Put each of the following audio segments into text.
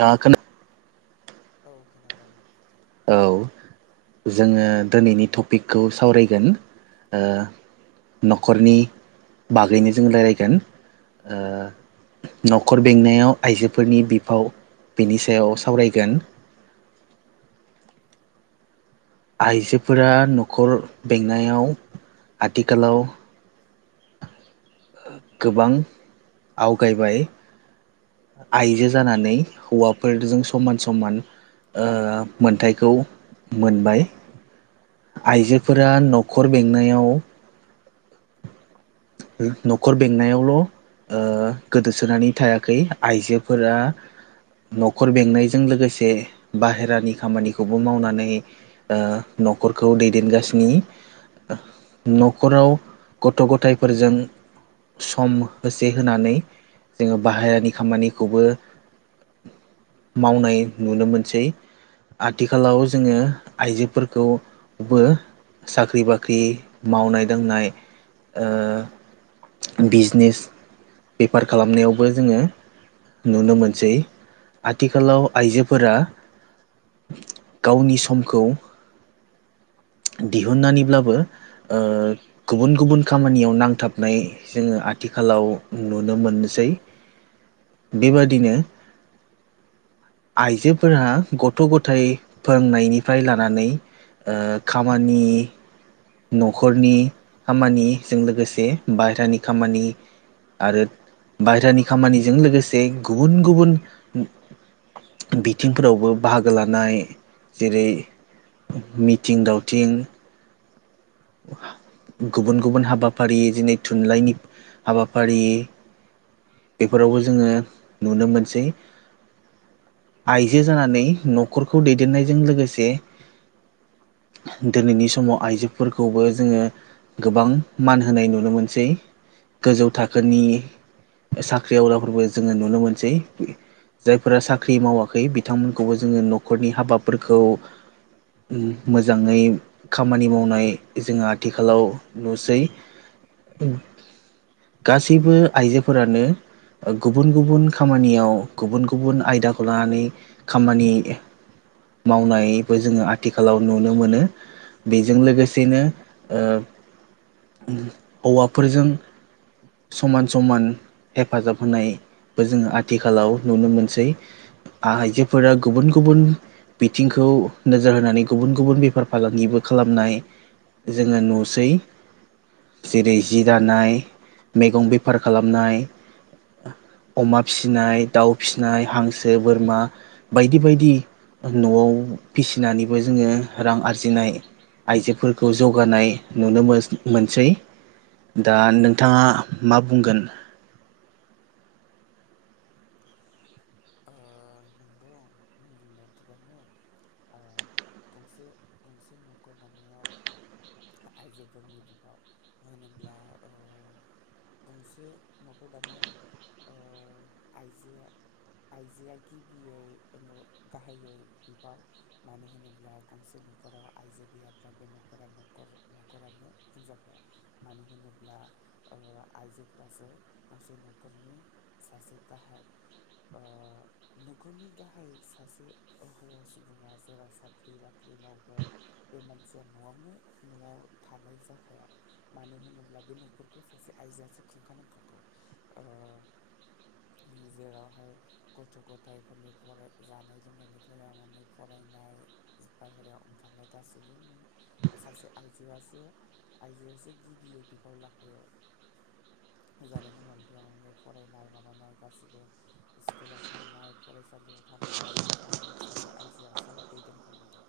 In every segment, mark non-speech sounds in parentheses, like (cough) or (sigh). दाख औ खोनादों औ जोङो दिनैनि टपिकखौ सावरायगोन न'खरनि बागैनो जों रायलायगोन न'खर बेंनायाव आइजोफोरनि बिफाव बिनि सायाव सावरायगोन (unintelligible) आइजोफोरा न'खर बेंनायाव आथिखालाव गोबां आवगायबाय आइजो जानानै हौवाफोरजों समान समान मोनथायखौ मोनबाय आइजोफोरा न'खर बेंनायाव न'खर बेंनायावल' गोदोसोनानै थायाखै आइजोफोरा न'खर बेंनायजों लोगोसे बाहेरानि खामानिखौबो मावनानै न'खखौ दैदेनगासिनो न'खराव गथ' गथाय फोरजों सम होसे होनानै जोङो बाहेरानि खामानिखौबो मावनाय नुनो मोनसै आथिखालाव जोङो आइजोफोरखौबो साख्रि बाख्रि मावनाय दांनाय ओ बिजनेस बेफार खालामनायावबो जोङो नुनो मोनसै आथिखालाव आइजोफोरा गावनि समखौ दिहुननानैब्लाबो ओ गुबुन गुबुन खामानियाव नांथाबनाय जोङो आथिखालाव नुनो मोननोसै बेबादिनो आइजोफोरा गथ' गथाय फोरोंनायनिफ्राय लानानै ओ खामानि न'खरनि खामानिजों लोगोसे बाहेरानि खामानि आरो बायेरानि खामानिजों लोगोसे गुबुन गुबुन बिथिंफोरावबो बाहागो लानाय जेरै मिथिं दावथिं गुबुन गुबुन हाबाफारि दिनै थुनलाइनि हाबाफारि बेफोरावबो जोङो नुनो मोनसै। आइजो जानानै न'खरखौ दैदेननायजों लोगोसे दिनैनि समाव आइजो फोरखौबो जोङो गोबां मान होनाय नुनो मोनसै। गोजौ थाखोनि साख्रि आवलाबो जोङो नुनो मोनसै। जायफोरा साख्रि मावाखै बिथांमोनखौबो जोङो न'खरनि हाबाफोरखौ मोजाङै खामानि मावनाय जों आथिखालाव नुसै गासैबो आइजोफोरानो गुबुन गुबुन खामानियाव गुबुन गुबुन आयदाखौ लानानै खामानि मावनायबो जोङो आथिखालाव नुनो मोनो बेजों लोगो सेनो ओ हौवाफोरजों समान समान हेफाजाब होनाय बो जोङो आथिखालाव नुनो मोनसै आइजोफोरा गुबुन गुबुन बिथिंखौ नोजोर होनानै गुबुन गुबुन बेफार फालांगिबो खालामनाय जोङो नुसै जेरै जि दानाय मैगं बेफार खालामनाय अमा फिसिनाय दाउ फिसिनाय हांसो, बोरमा बायदि बायदि न'वाव फिसिनानैबो जोङो रां आरजिनाय आइजोफोर खौ जौगानाय नुनो मोन मोनसै दा नोंथाङा मा बुंगोन? मे (unintelligible) थिगानो गंसे गंसे न'खर दानायाव (inaudible) आइजोफोरनि बिफाव होनोब्ला ओ गंसे न'खर दानायाव ओ आइजोआ आइजोआ गिबियै गाहायै बिबाव मानो होनोब्ला गंसे न'खराव आइजो गैयाब्ला बे न'खरा न'ख रानो बुंजा खाया मानो होनोब्ला ओ आइजोफोरासो गंसे नखरनि सासे गाहाय सासे ओ नखरनि गाहाय सासे हौवा सुबुङा जेराव साख्रि बाख्रि मावगोन बे मानसिया न'वावनो न'वाव थानाय जाखाया मानो होनोब्ला बे न'खरखौ सासे आइजोआसो खुंखानांखागौ। जेरावहाय गथ' गथायाइफोरनि फराय जानाय लोंनायनिफ्राय लानानै फरायनाय बायेरायाव ओंखारनाय गासैबो सासे आइजोआसो आइजोआसो गिबियै बिबाव लाखायो। (unintelligible) जानाय लोंनायनि लानानै फरायनाय माबानाय गासिबो स्कुलाव थांनाय फरायसालियाव थांनाय नों सासे आइजोआसो दैदेनखानांगौ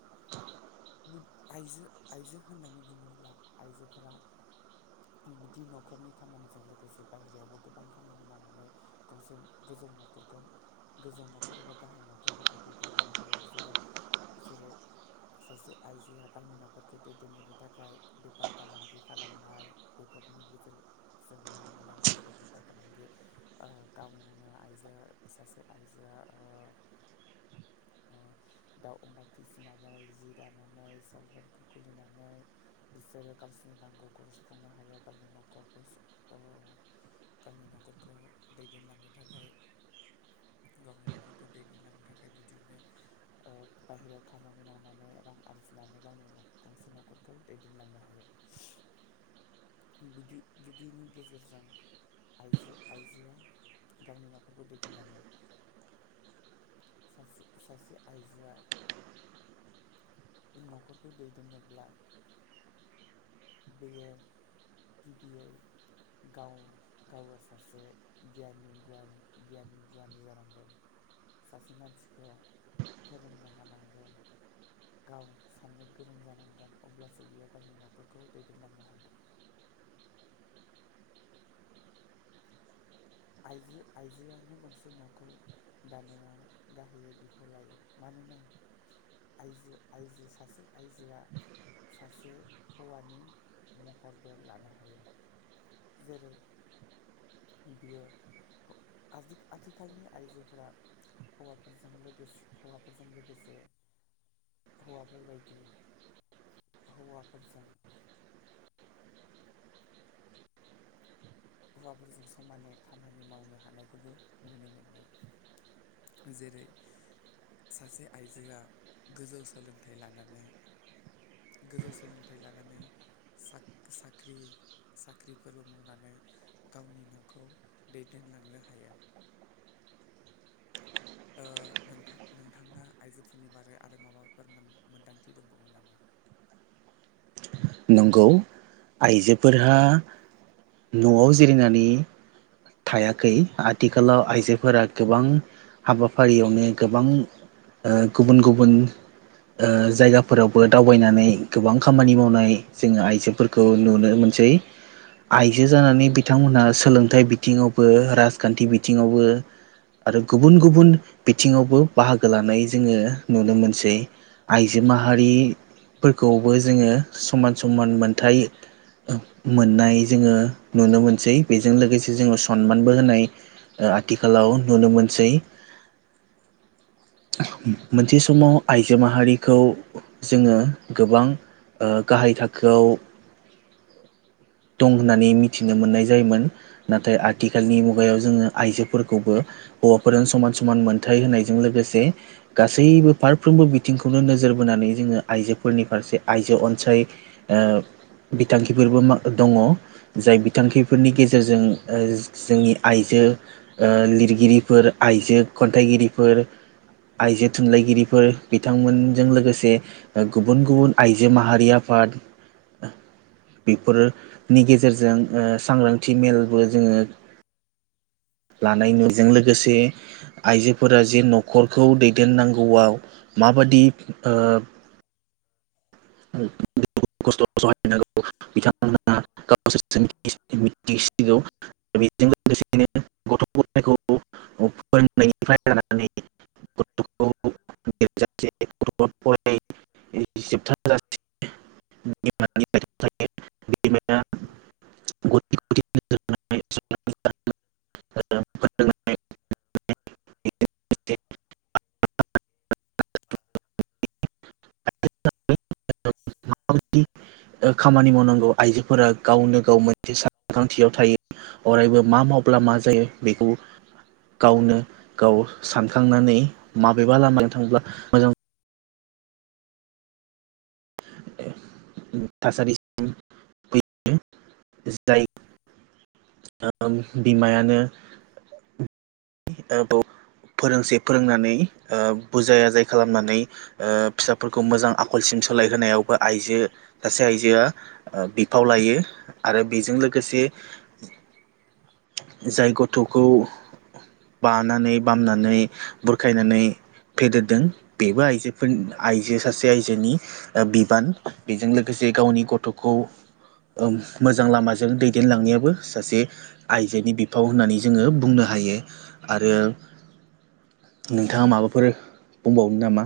आइजो आइजो होननानै बुङोब्ला आइजोफोरा बिदि न'खरनि खामानिजों लोगोसे बायेरायावबो गोबां खामानि मावनानै गंसे ौ न'खखौ गोजौ न'खर एबा गाहाय न'खरफोरखौ दैदेनलांनो हायो जेरै जेरै सासे आइजोआ गावनि न'खरखौ दैदेनलांनो थाखाय बेफार फालांगि खालामनाय बेफोर नि गेजेर जों नुनो मोनो जेरै बेफार फालांगि गावनो आइजो सासे आइजोआ ओ (unintelligible) दाउ अमा फिसिनानै जि दानानै सेल्फ हेल्प ग्रुप खुलिनानै बिसोरो गाव नि नांगौखौ सुफुंनो हाया गावनि न'खरखौ गावनि न'खरखौ दैदेनलांनो थाखाय गावनि न'खरखौ दैदेनलांनो थाखाय बिदिनो ओ (unintelligible) बाहेरायाव खामानि मावनानै रां आरजिनानै गावनि गंसे न'खरखौ दैदेनलांनो हायो (unintelligible) बिदि बिदिनि गेजेरजों आइजो आइजोआ गावनि न'खरखौ दैदेनलाङो ससे आजो न'खरखौ दैदेननोब्ला बेयो गिबियै गाव गाव सासे गिनि ग गियानि गुवनि जानांगोन सासे मानसिखौ फोरोंनो हानांगोन गाव साननो गोरों जानांगोन अब्लासो बियो गावनि न'खरखौ दैदेनलांनो हागोन (inaudible) आइजो आइजोआनो गंसे न'खर दानायाव गाहायै बिफाव लायो मानोन (unintelligible) (unintelligible) आइजो आइजो सासे आइजोआ सासे हौवानि महरबो लानो हायो जेरै बियो (unintelligible) आज आजिखाालनि आइजोफोरा हौवाफोरजों लोगोसे हौवाफोरजों लोगोसे हौवाफोरबायदि हौवाफोरजों हौवाफोरजों समानै खामानि मावनो हानायखौबो नुनो मोनबाय जेरै सासे आइजोआ गोजौ सोलोंथाइ लानानै गोजौ सोलोंथाइ लानानै स साख्रि साख्रिफोरबो मावनानै गावनि न'खौ दैदेनलांनो हायो (unintelligible) आ ोंथां नोंथाङा आइजोफोरनि बारै आरो माबाफोर मोन्दांथि दंबावो नामा (unintelligible) नंगौ आइजोफोरहा न'आव जिरिरिनानै थायाखै आथिखालाव आइजोफोरा गोबां हाबाफारियावनो गोबां गुबुन गुबुन जायगाफोरावबो दावबायनानै गोबां खामानि मावनाय जोङो आइजोफोरखौ नुनो मोनो आइजो जानानै बिथांमोनहा सोलोंथाइ बिथिङावबो राजखान्थि बिथिङावबो आरो गुबुन गुबुन बिथिङावबो बाहागो लानाय जोङो नुनो मोनसै आइजो माहारिफोरखौबो जोङो समान समान मोनथाय मोननाय जोङो नुनो मोनसै बेजों लोगोसे जोो सनमानबो होनाय आथिखालाव नुनो मोनसै (unintelligible) मोनसे समाव आइजो माहारिखौ जोङो गोबां गाहाय थाखोआव दं होननानै मिथिनो मोननाय जायोमोन नाथाय आथिखालनि मुगायाव जोङो आइजोफोरखौबो हौवाफोरजों समान समान मोनथाय होनायजों लोगोसे गासैबो फारफ्रोमबो बिथिंखौनो नोजोर बोनानै जोङो आइजोफोरनि फारसे आइजो अनसाय फथाय बिथांखिफोरबो दङ जाय बिथांखिफोरनि गेजेरजों जोंनि आइजो लिरगिरिफोर आइजो खन्थाइगिरिफोर आइजो थुनलाइगिरिफोर बिथांमोनजों लोगोसे गुबुन गुबुन आइजो माहारियाफोर आबाद बेफोरनि गेजेरजों ओ सांग्रांथि मेल बो जोङो लानाय नुजों लोगोसे आइजोफोरा जे न'खरखौ दैदेननांगौआव माबादि स्थ'हाय बिथां गावसोर मिथिसिगौ बेजों लोगोसेनो गथ' गथायखौ फोरोंनायनिफ्राय लानानै ासेथ म (unintelligible) (unintelligible) द (inaudible) खामानि मावनांगौ आइजोफोरा गावनो गाव मोनसे सानखांथियाव थायो अरायबो मा मावब्ला मा जायो बेखौ गावनो गाव सानखांनानै माबेबा लामाजों थांब्ला मोजां थासारि (unintelligible) जाय ओ बिमायानो (unintelligible) फोरोंसे फोरोंनानै बुजाय आजाय खालामनानै ओ फिसाफोरखौ मोजां आखलसिम सोलाय होनायावबो आइजो सासे आइजोआ बिफाव लायो आरो बेजों लोगोसे जाय गथ'खौ बानानै बामनानै बुरखायनानै फेदेरदों बेबो आइजोफोर आइजो सासे आइजोनि बिबान बेजों लोगोसे जे गावनि गथ'खौ ओ मोजां लामाजों दैदेनलांनायाबो सासे आइजोनि बिफाव होननानै जोङो बुंनो हायो हायो आरो नोंथाङा माबाफोर बुंबावनो नामा?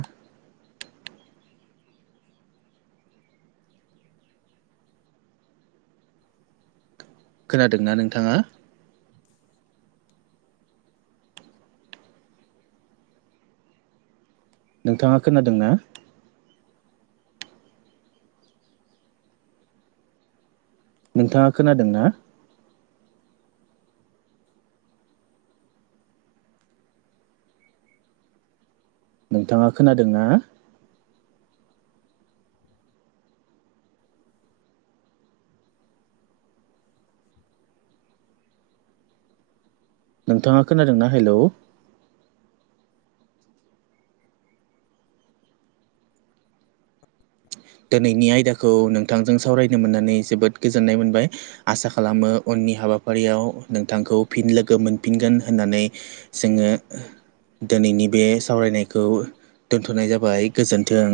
खोनादोंना नोंथाङा? नोंथाङा खोनादों ना? नोंथाङा खोनादों ना? नोंथाङा खोनादों ना? नोंथाङा खोनादोंना हेलौ दिनैनि आयदाखौ नोंथांजों सावरायनो मोननानै जोबोद गोजोननाय मोनबाय आसा खालामो उननि हाबाफारियाव नोंथांखौ फिन लोगो मोनफिनगोन होननानै जोङो दिनैनि बे सावरायनायखौ दोन्थ'नाय जाबाय गोजोन्थों